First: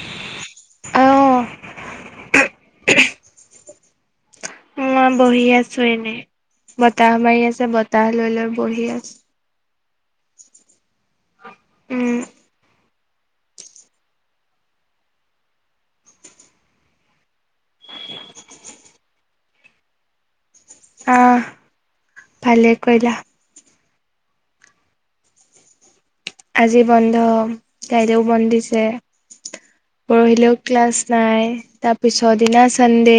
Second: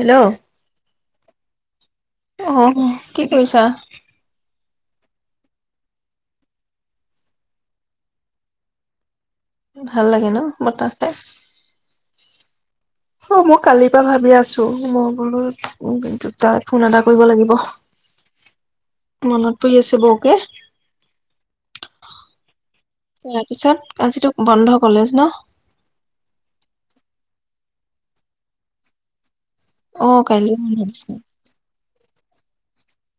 Hello অ', অহ, কি কৰিছা? মই বহি আছো এনে বতাহ মাৰি আছে বতাহ লৈ, লৈ বহি আছ ভাল লাগে ন বতাহ‌ খাই? উম। অ', মই কালিৰ পৰা ভাবি আছো মই বোলো উ, দুটা ফোন এটা কৰিব লাগিব [unintelligible] মনত পৰি আছে বকে অ', ভালে কৰিলা, তাৰপিছত আজিতো বন্ধ কলেজ ন? আজি বন্ধ, কাইলেও বন্ধ দিছে। অ কাইলৈ পৰহিলেও বন্ধ ক্লাছ দিছে নাই তাৰ পিছৰদিনা চান্দে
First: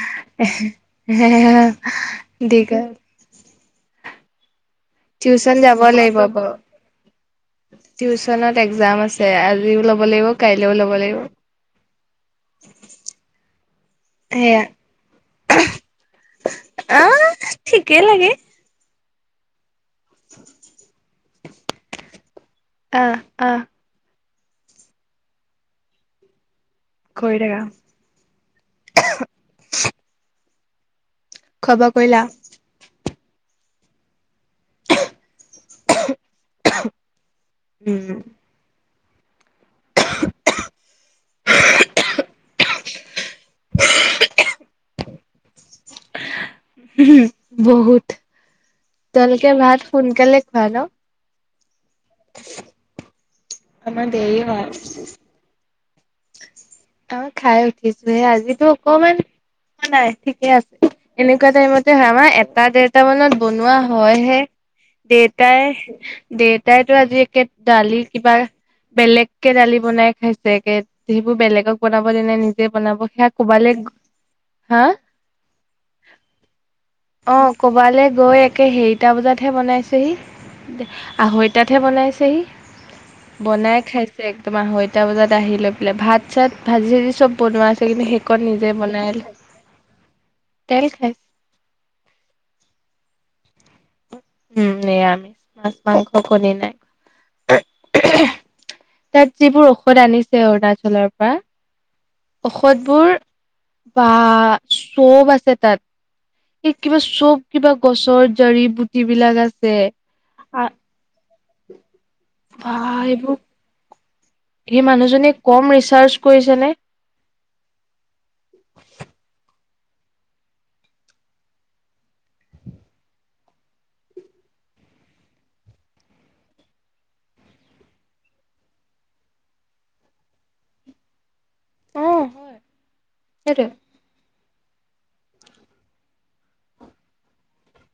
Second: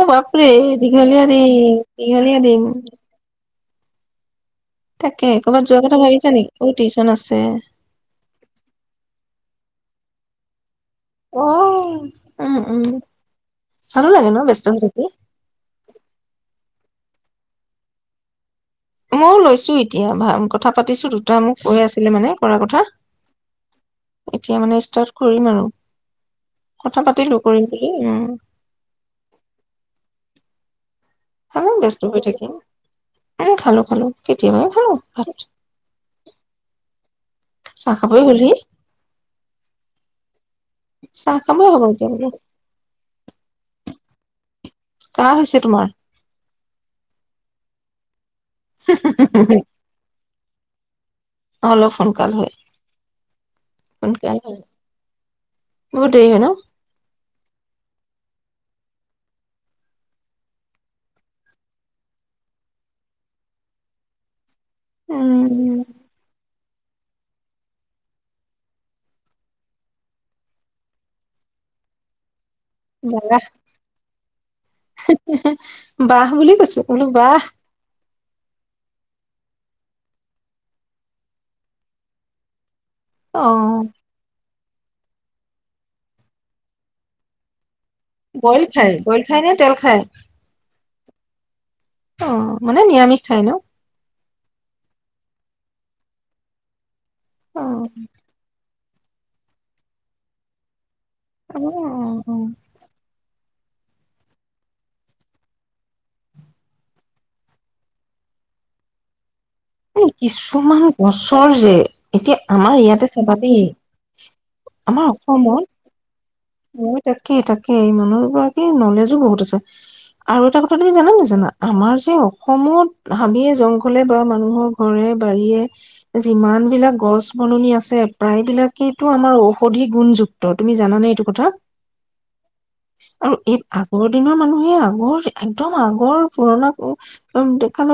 অ বাপৰে দীঘলীয়া দিন দীঘলীয়া দিন দীঘল, তাকে টিউচন ক'ৰবাত যাব যোৱা কথা লাগিব ভাবিছা বৌ নেকি অ টিউচন আছে টিউচনত এক্জাম আছে আজিও ল'ব লাগিব কাইলৈও লব লাগিব। অ উম উম ভালো লাগে ন সেয়া, ব্যস্ত হৈ থাকি অহ ঠিকেই লাগে ময়ো লৈছো এ এতিয়া ভ কথা পাতিছো দেখোন ত মোক কৈ আছিলে মানে কৰা কথা অহ অহ এতিয়া মানে ষ্টাৰ্ট কৰিম আৰু কথা কৰি পাতিলো থাকা। কৰিম বুলি উ খোৱা অলপ বোৱা ব্যস্ত হৈ কৰিলা? থাকিম উম খালো খালো কেতিয়াবাই শেষ খালো ভাত চাহ উম, খাবই হলহি চাহ খাবই হব এতিয়া কাহঁ হৈছে তোমাৰ ওমহো বহুত তোমলোকে ভাত সোনকালে খোৱা ন অলল সোনকাল হয় আমাৰ দেৰি হয় বহুত দেৰি হয় ন আ খাই উঠিছোহে আজিতো অকমান নাই ঠিকে আছে এনেকোৱা টাইমতে হয় আমাৰ এটা দেৰটা মানত বনোৱা হয় হে দেউটাই উম দে তাইতো আজি একে দালি কিবা বেলেগ কেে দালি বনাই খাইছে একে সেইবোৰ বেলেগক বনাব দিলে নিজ ব হা বাহ বুলি কৈছো বোলো বাহ বৌয়ে একে সেৰিটা বজাতহে বনাইছেহি আঢ়ৈটাতহে বনাইছেহি অ বনাই খাইছে তোমাৰ আঢৈটা বজাত আহি লৈ পেলাই ভাত চাত ভাজি ভাজি চব বনোৱা কিন্তু সেইকণ বইল নিজে খায় বনাই বইল খায় নে তেল খায় স অ মানে নিৰামিষ খাই ন উম নিৰামিষ মাছ মাংস কণী নাই অ তাত যিবোৰ ঔষধ আনিছে অৰুণাচলৰ [unintelligible] অ অ ঔষধবোৰ বা চব আছে তাত এই কিবা চব কিবা গছৰ জাৰি বুটি বিলাক আছে কিছুমান গছৰ যে এতিয়া বা আমাৰ ইয়াতে এইবোৰ চাবা দেই সেই মানুহজনে কম ৰিচাৰ ম তাকেই তাকেই এই মানুহগৰাকীৰ নলেজো বহুত আছে আৰু এটা কথা তুমি জানা নেজানা আমাৰ যে অসমত হাবিয়ে জংঘলে বা মানুহৰ ঘৰে বাৰীয়ে যিমান বিলাক গছ বননি আছে প্ৰায়বিলাকেইটো আমাৰ ঔষধি গুণযুক্ত তুমি জানা নে এইটো কথা অ হয় আৰু এই সেইটোৱে আগৰ দিনৰ মানুহ আগৰ একদম আগৰ পুৰণা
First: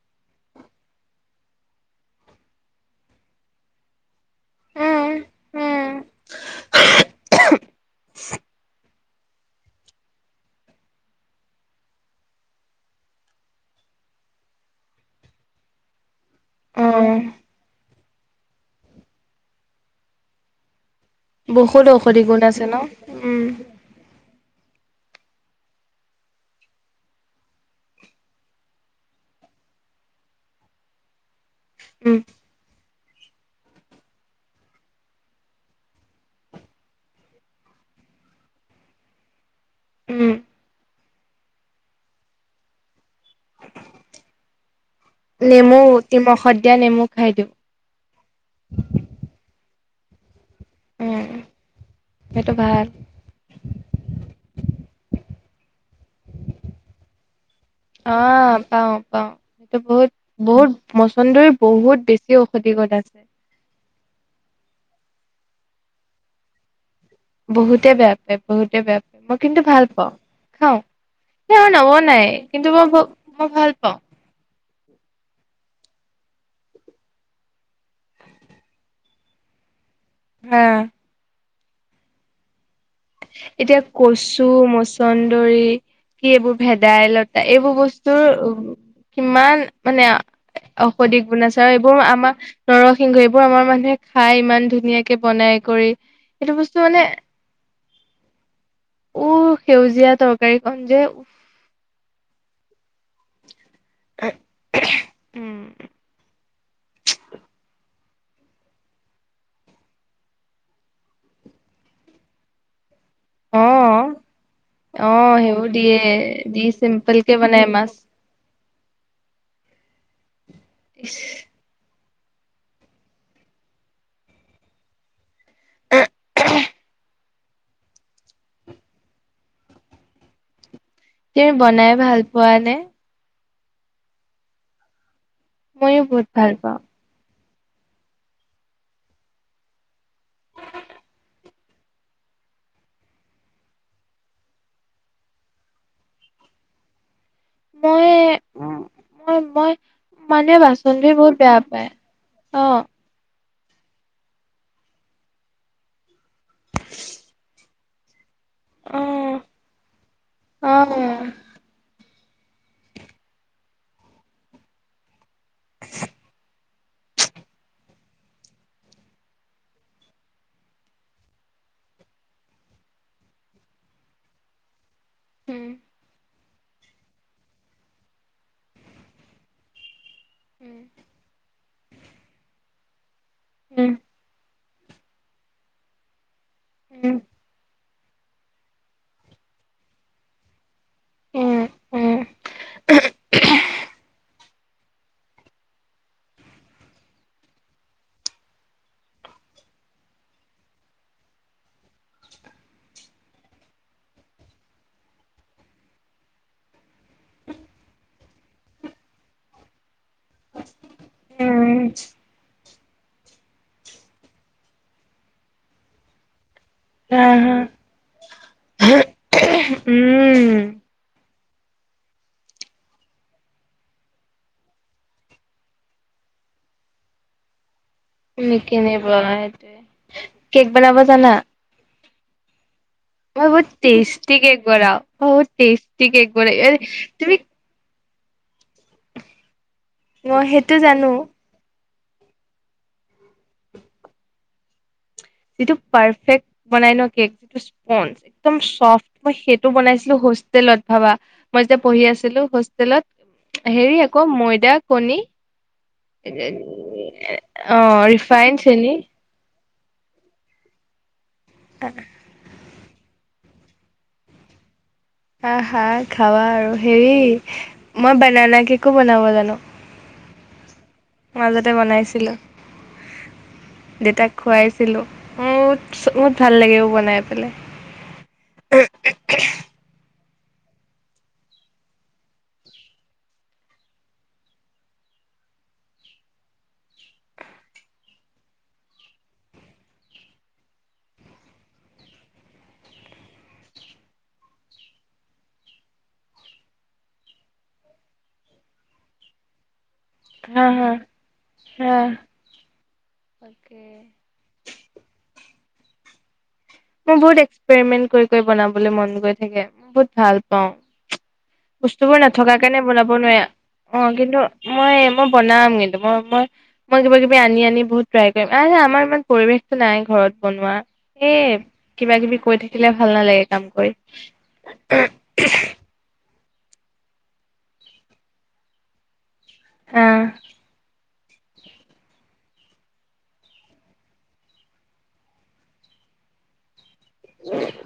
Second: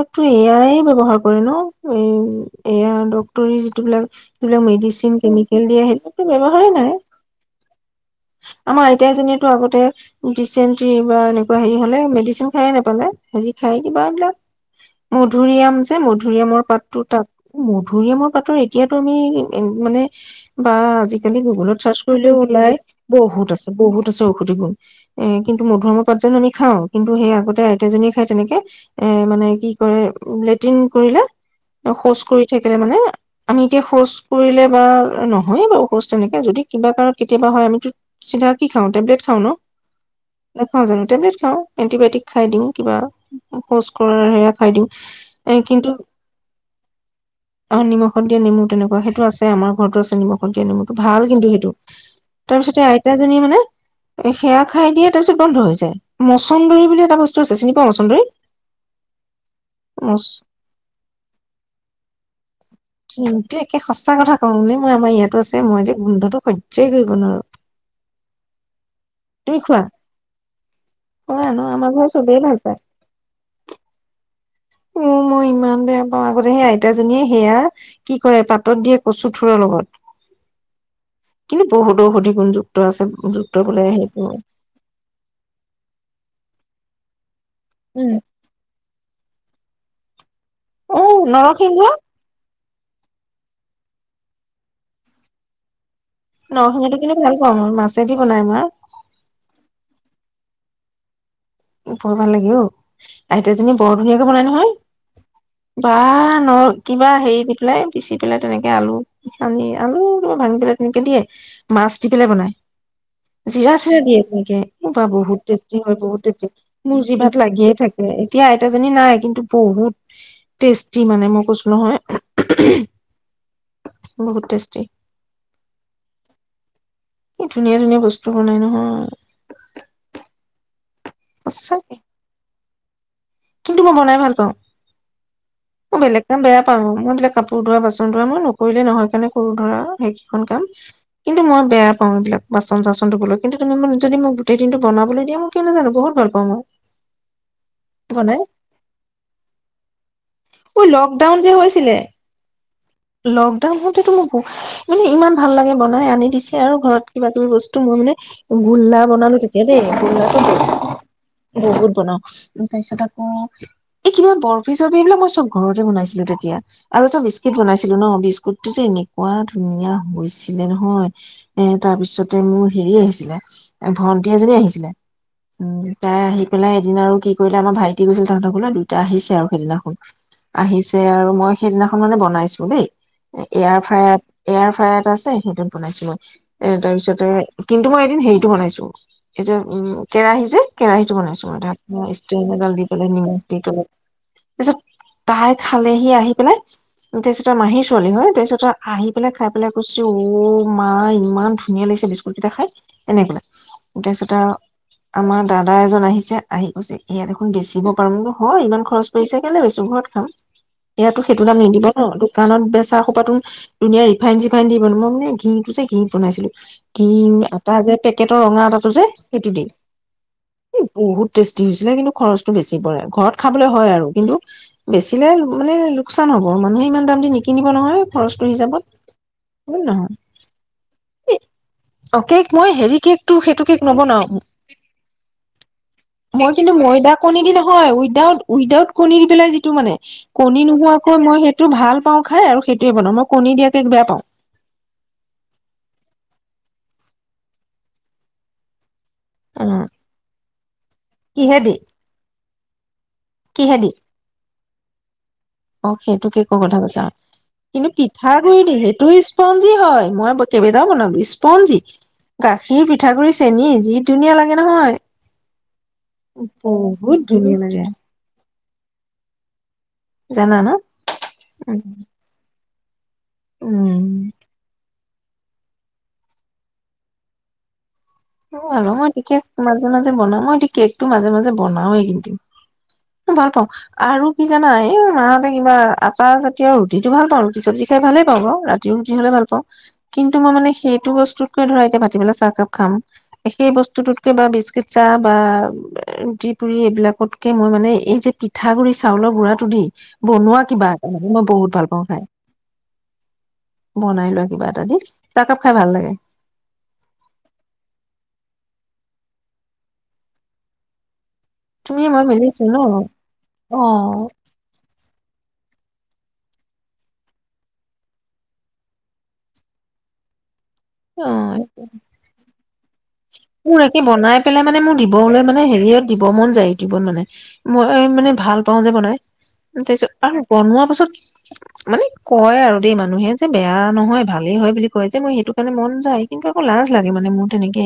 [unintelligible] টো এয়াই ব্যবহাৰ কৰে ন এয়া এই ডাক্টৰী যিটো বিলাক বিলাক মেডিচিন কেমিকেল দিয়ে সেইতুটো ব্যৱহাৰেই নাই আমাৰ আইতা জনীয়ে টো আগতে দিচেন্ত্ৰী বা এনেকুৱা সেই হলে মেডিচিন খাইয়ে নাপালে হেৰি খাই কিবা এইবিলাক মধুৰিআম যে মধু ধুৰিআমৰ অ পাতটো তাত ভুৰিআমৰ পাটৰ, এতিয়াতো আমি মানে বা আজিকালি গুগলত বহুত চাৰ্চ ঔষধি কৰিলেও, গুণ আছে ন ওলায়। উম বহুত আছে, বহুত আছে, টি গুণ এ কিন্তু, মধুআমৰ পাত যেন আমি খাওঁ, কিন্তু সেই আগতে আইতাজীয়ে খাই তেনেকে, এ মানে কি কৰে লেট্ৰিন কৰিলে, উম শৌচ কৰি থাকিলে মানে আমি এতিয়া শৌচ কৰিলে, বা নহয়ে বাৰু শৌচ তেনেকে যদি কিবা কাৰত কেতিয়াবা হয়, আমি চিধা কি খাওঁ, টেবলেট খাও ন। উম নেখাওঁ জানো টেবলেট খাও, এণ্টিবায়টিক খাই দিও, কিবা শৌচ কৰাৰ হেয়া খাই দিও। এ, নেমু কিন্তু নিমখত দিয়া নেমু খাই দিওঁ অ নিমখত দিয়া নেমু তেনেকুৱা সেইটো আছে আমাৰ ফটোৰ [inaudible] [inaudible] নেমুটো ভাল উম কিন্তু সেইটো, সেইটো তাৰপিছতে, ভাল আইতাজনীয়ে মানে সেইয়া খাই দিয়ে ত বন্ধ হৈ যায়। মচন্দৰী বুলি এটা বস্তু আছে চিনি পোৱা অ, মচন্দৰী পাও, পাও, সেইটো বহুত, মচ বহুত মছনদৈৰ, বহুত বেছি ঔষধি [unintelligible] এ, সঁচা কথা কওঁ, নে মই আমাৰ ইয়াতো আছে, মই যে গোন্ধটো হৈয্যই কৰিব নহয়। বহুতে বেয়া পায়, বহুতে বেয়া পায়, মই তুমি কিন্তু খোৱা ভাল পাও, খাও হয় স ন আমাৰ ঘৰত নবনাই, চবেই ভাল কিন্তু পায় মই মই ভাল পাও। উ, মই ইমান বেয়া পাও, আগতে সেই আইতাজনীয়ে সেয়া কি কৰে, পাতত দিয়ে কচুথোৰৰ লগত। হা কিন্তু বহুত [unintelligible] গধু এতিয়া কচু মচন্দৰী, কি এইবোৰ ভেদাইলত এ, এইবোৰ উম বস্তুৰ কিমান মানে অ ঔষধিক গুণচাৰ, নৰসিংহ এইবোৰ আমাৰ নৰসিংহ, এইবোৰ আমাৰ মানুহে খাই ইমান ধুনীয়াকে বনাই কৰি। এইটো বস্তু নসিংহটো, মানে কিন্তু ভাল পাও, ম‌ই মাছ দি বনাই মা উ, সেউজীয়া তৰকাৰীখন যে, বৰ ভাল লাগিল অই, আইটা বৰ ধুনীয়াকে বনাই নহয়। উম বা নৰসিংহ কিবা হেৰি দি পেলাই, পিচি পেলাই, তেনেকে আলু আনি আলু কিবা ভাঙি পেলাই, তেনেকে দিয়ে মাছ দি পেলাই বনাই। জিৰা, চিৰা অ' দিয়ে তেনেকে অ' বহুত সেইবোৰ টেষ্টি দিয়ে হয় বহুত টেষ্টি দি চিম্পল কে মোৰজিভাত বনাই লাগিয়ে মাছ থাকে, এতিয়া আইতাজনী নাই কিন্তু বহুত টেষ্টি মানে মই কৈছোঁ নহয় বহুত টেষ্টি। [inaudible] কি ধুনীয়া ধুনীয়া বস্তু বনাই নহয়। তে বনাই সঁচাকে ভাল পোৱা নে? কিন্তু মই বনাই ভাল পাওঁ। মই ময়ো বেলেগ বহুত কাম ভাল বেয়া পাওঁ, মই এইবিলাক কাপোৰ ধোৱা, বাচন ধোৱা মই নকৰিলে নহয় কাৰণে কৰো ধৰা, সেইকেইখন কাম কিন্তু মই বেয়া পাওঁ এইবিলাক বাচন-চাচন ধুবলৈ। কিন্তু তুমি যদি মোক গোটেই দিনটো বনাবলৈ দিয়া মই কিয় নাজানো বহুত ভাল পাওঁ মই। ময়ে, বনাই মই, মই মানে ঐ বাচন ধুই বহুত লকডাউন যে বেয়া পায়, হৈছিলে অ', লকডাউন হওঁতে তো মোক ব ইমান ভাল লাগে বনাই আনি দিছে আৰু ঘৰত কিবা কিবি বস্তু মই মানে গোল্লা বনালো তেতিয়া দেই, গোল্লটো বত -বহুত বনাও। তাৰ পিছত আকৌ এই কিবা বৰফি-চৰ্ফি এইবিলাক মই চব ঘৰতে বনাইছিলো তেতিয়া, আৰু এটা বিস্কিট বনাইছিলো ছিলো ন বিস্কুটটো যে এনেকুৱা ধুনীয়া হৈছিলে নহয়, এ তাৰ পিছতে মোৰ হেৰি আহিছিলে ভন্টি এজনী আহিছিলে উম', তাই আহি পেলাই এদিন আৰু কি কৰিলে আমাৰ ভাইটি গৈছিল তাহাঁতৰ ঘৰলে দুইটা আহিছে আৰু সেইদিনাখন আহিছে আৰু মই সেইদিনাখন মানে বনাইছো দেই এয়াৰ ফায়াত এয়াৰ ফ্ৰায়াৰ এটা আছে সেইটোত বনাইছো মই। এ তাৰপিছতে কিন্তু মই এদিন হেৰিটো বনাইছো, এইটো উম, কেৰাহী যে কেৰাহীটো বনাইছো মই [unintelligible] মই ষ্টেণ্ড এডাল দি পেলাই নিমখ দি তলত, তাৰপাছত তাই খালেহি আহি পেলাই অ'ফিচ মাহীৰ ছোৱালী হয়, তাৰপিছত আহি পেলাই খাই পেলাই কৈছে, অ', মা ইমান ধুনীয়া লাগিছে বিস্কুট কেইটা খাই, এনেকে ক'লে তাৰপিছত আৰু আমাৰ দাদা এজন আহিছে আহি কৈছে এইয়া দেখোন বেচিব পাৰ মই বোলো হয় ইমান খৰচ পৰিছে কেলে বেচো ঘৰত খাম, ইয়াতো সেইটো দাম নিদিব ন কাণত বেচা সোপাতো ধুনীয়া ৰিফাইন চিফাইন দি বনো মই মানে ঘিটো যে ঘিত বনাইছিলো। ক্ৰীম, আহা আটা যে পেক কেটৰ ৰঙা আতাটোজে সেইটো দি, উম বহুত টেষ্টি হৈছিলে কিন্তু খৰচটো বেছি পৰে, ঘৰত খাবলে হয় আৰু কিন্তু বেচিলে মানে লোকচান হ'ব, মানুহে ইমান দাম নিকিনিব নহয়। খৰচটো হিচাপত হয় নহয় [unintelligible] কেক বনাব জানা? অ কেক মই হেৰি কেকটো মই সেইটো বহুত কেক নবনাও টেষ্টি কেক বনাওঁ, বহুত টেষ্টি কেক বনাওঁ তুমি দাউত উইদাউত কণী দি পেলাই যেত টো মানে, মই কণী সেইটো জানো নোহোৱাকৈ মই সেইটো ভাল পাওঁ খাই আৰু সেইটোৱে বনাওঁ, মই কণী দিয়া কেক বেয়া পাওঁ। যিটো পাৰফেক্ট বনাই ন' কেক, স্পন একদম চফ্ট। মই সেইটো অ বনাইছিলো হোচ টেলত ভাবা মই কিহেদি যেতিয়া পঢ়ি আছিলো হোষ্টেলত কিহেদি হেৰি আকৌ ময়দাক কণী অ', সেইটোকে কেকৰ কথা কৈছা কিন্তু অ' ৰিফাইন পিঠাগুৰি দেই চেনি সেইটো স্প কি হয় মই বতিবেডাও বনাবিছ পঞ্জিত গাখীৰ পিঠাগুৰি চেনী যি ধুনীয়া লাগে নহয়। হা, হা খাৱা আৰু হেৰি বহুত ধুনীয়া লাগে মই বনানা কেক কো বনাব জানো। জানা না মাজতে উম। বনাইছিলো দেউতাক উম খুৱাইছিলো। উমথ বহুত ভাল লাগে বনাই পেলাই। অ', আৰু মই বিশেষ মাজে মাজে বনাওঁ। মই এই কেক টো মাজে মাজে বনাওঁৱেই কিন্তু ভাল পাওঁ আৰু কি জানা এই মতে কিবা আটা জাতীয় ৰুটিটো ভাল পাওঁ ৰুটি চব্জি খাই ভালেই পাওঁ বাৰু ৰাতি ৰুটি হ'লে ভাল পাওঁ কিন্তু মই মানে সেইটো বস্তুতকৈ ধৰা এতিয়া ভাটি বেলা চাহকাপ খাম সেই বস্তুতটোতকে বা বিস্কুট চাহ বা ৰুটি, পুৰি এইবিলাকতকে মই মানে এই যে পিঠাগুৰি চাউলৰ গুড়টো দি বনোৱা হা কিবা হা এটা মানে মই বহুত ভাল হা পাওঁ খাই বনাই লোৱা কিবা এটা ইতাদ চাহকাপ খাই ভাল লাগে। মোৰ বহুত এক্সপেৰিমেন্ট কৰি কৰি বনাবলৈ মন গৈ থাকে, মই বহুত ভাল পাওঁ। তুমি বস্তুবোৰ মই নথকা মিলিছো ন কাৰণে বনাব নোৱাৰি অ, কিন্তু মই, মই বনাম কিন্তু মই, মই -মই, কিবা -কিবি আনি -, বহুত ট্ৰাই কৰিম। আৰে আমাৰ ইমান পৰিৱেশটো নাই ঘৰত বনোৱা। অহ এই ', কিবা- কিবি কৈ থাকে। [unintelligible] মোৰ একে বনাই পেলাই মানে মোৰ দিবলৈ মানে হেৰিয়ত দিব। মন যায় ইউটিউবত মানে, মই মানে ভাল পাওঁ যে বনাই। উম, তাৰ পিছত আহ আৰু বনোৱা পাছত, মানে কয় আৰু দেই মানুহে যে, বেয়া নহয় ভালেই হয় বুলি কয় যে, মোৰ সেইটো কাৰণে মন যায় কিন্তু আকৌ লাজ, লাগে মানে মোৰ তেনেকে,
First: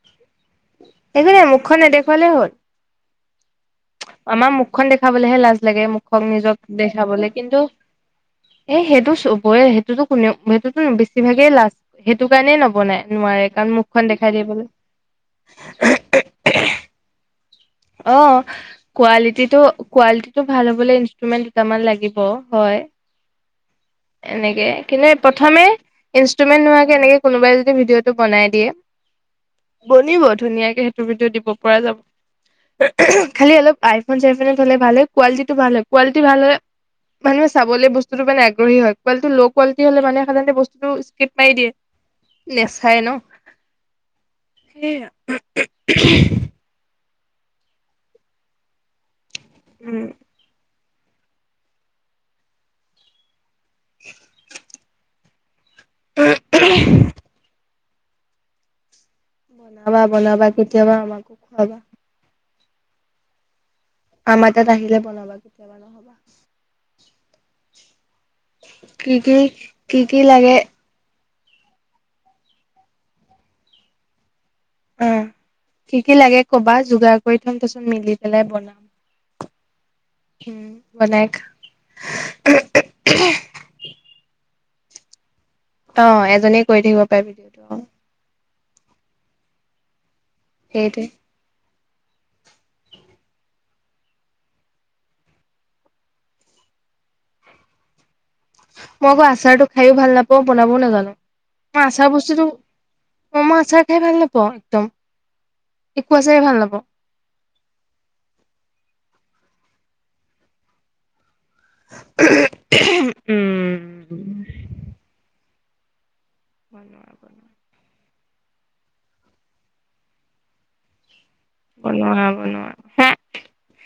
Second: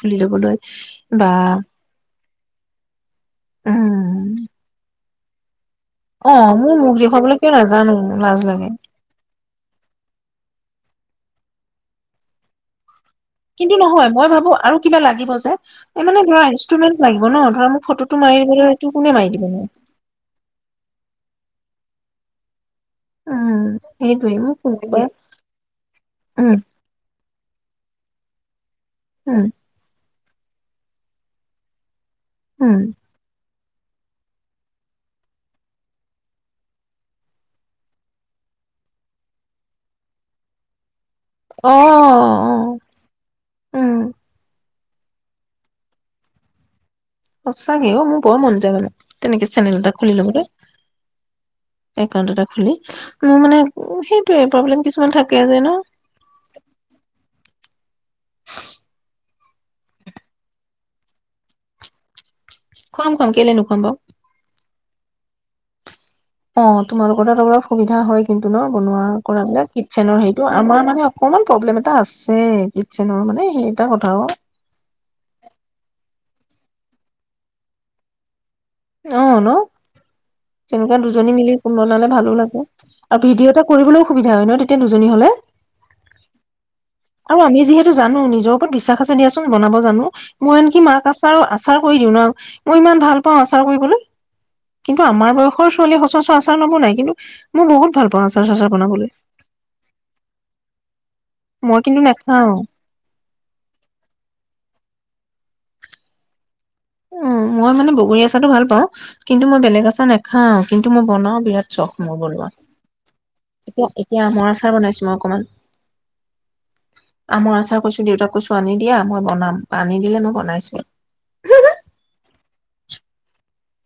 খুলি লবলৈ বা, একো নাই মুখখন নেদেখুৱালে হ'ল। উম আমাৰ মুখখন দেখ, - খাবলৈহে লাজ, লাগে মুখক অ নিজক মোৰ মুখ দেখাবলে দেখুৱাবলৈ কিয় কিন্তু নাজানো লাজ লাগে। এ, সেইটো চব, হয়, সেইটো- টো কোনেওঁ সেইটোতো বেছিভাগেই লাজ, সেইটো কাৰণেই নবনাই। নোৱাৰে কাৰণ কিন্তু মুখখন নহয়, মই দেখাই ভাবোঁ দিবলৈ আৰু কিবা লাগিব যে, এই মানে ধৰা ইনষ্ট্ৰুমেন্ট লাগিব ন'। ধৰা মোক ফটোটো মাৰি অ', দিবলৈ এইটো কোনে মাৰি দিব নো কোৱালিটিটো, কোৱালিটিটো ভাল হবলৈ ইনষ্ট্ৰুমেন্ট দুটামান লাগিব। ব, হয়। উম সেইটোৱে মোক এনেকে, কোনোবাই কিনে প্ৰথমে উম ইনষ্ট্ৰুমেন্ট নোহোৱাকে এনেকে কোনোবাই যদি ভিডিঅটো বনাই দিয়ে, উম বনিব টো। ধুনীয়াকে সেইটো ভিদিও দিব পৰা উম যাব। খালি অলপ। আইফোন-চাইফোনত হলে ভাল হয়, কোৱালিটিটো ভাল হয়, কোৱালিটি ভাল হলে, মানুহে চাবলৈ বস্তুতটো মানে আগ, গ্ৰহী হয় কোৱালিটিটো ল' কোৱালিটি হলে মানে সাধণৰনতে বস্তুটো স্প, ইস্কিপ মাৰি অ', দিয়ে, অ', নেচায় ন উম, ', সেইয়া। সচ্চাকে অ', মোৰ বৰ মন যায় মানে। তেনেকে, চেনেল এটা উম খুলি ল'বলে। একাউন্ট এটা খুলি মোৰ মানে, সেইটোয়ে প্ৰব্লেম কিছুমান থাকে। কিয় জানো? উ', উহু হু। বনাবা- বনাবা, কেতিয়াবা আমাকো খুৱাবা। খুৱাম -খুৱাম, কেলে নুখুৱাম বাৰু। আমাৰ তাত আহিলে বনাবা কেতিয়াবা নহয়বা। অ'তোমালোকৰ অলপ সুবিধা হয়। কিন্তু ন', বনোৱা কি কি কৰাবিলাক কি কি কিটচেনৰ হেইটো লাগে আমাৰ মানে। অকমান প্ৰব্লেম এটা আছে কিটচেনৰ মানে সেইটা কথাওঁ। অ কি কি লাগে কবা যোগাৰ কৰি থম তাৰপিছত মিলি পেলাই বনাম। অ', ন', উম তেনেকুৱা বনাই দুজনী খাম মিলি বনালে ভালো লাগে আৰু ভিডিঅ' এটা কৰিবলৈও সুবিধা হয় ন', তেতিয়া। তে দুজনী হলে। অ', এজনী। আৰু আমি যিহেতু জানো নিজৰ ওপৰত। বিশ্বাস আছে দিয়াচোন বনাব জানোঁ। মই আন্‌কি সেইটোৱে মাক আছাৰো আছ। আচাৰ কৰি দিওঁ ন', মই ইমান ভাল পাওঁ আচাৰ কৰিবলৈ, কিন্তু আমাৰ বয়সৰ ছোৱালীয়ে সচৰাচৰ আচাৰ নবনাই, কিন্তু মই বহুত ভাল পাওঁ আচাৰ। চাচাৰ বনাবলৈ মই আকৌ আচাৰটো খাইওঁ ভাল নাপাওঁ বনাবও নাজানো। মই কিন্তু নেখাওঁ। ম‌ই আচাৰ খাই ভাল নাপাওঁ একদম, একো আচাৰে ভাল নাপাওঁ। অ', মই মানে বগৰী আচাৰটো ভাল পাওঁ কিন্তু মই বেলেগ আচাৰ নেখাওঁ, কিন্তু মই বনাওঁ। বিৰাট চখ মোৰ বনোৱা, উম এতিয়া এতিয়া আমৰ আচাৰ বনাইছোঁ মই অকমান। বনোৱা আ মই আচা কৈছো দেউতাক কৈছো আনি দিয়া মই বনাম আনি দিলে মো বনাইছো বনোৱা বনোৱা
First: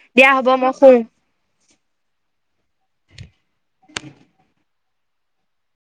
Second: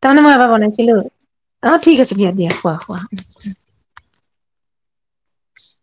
তাৰমানে দিয়া মই এব হ'ব বনাইছিলো শুম অ ঠিক আছে দিয়া দিয়া খোৱা খোৱা উ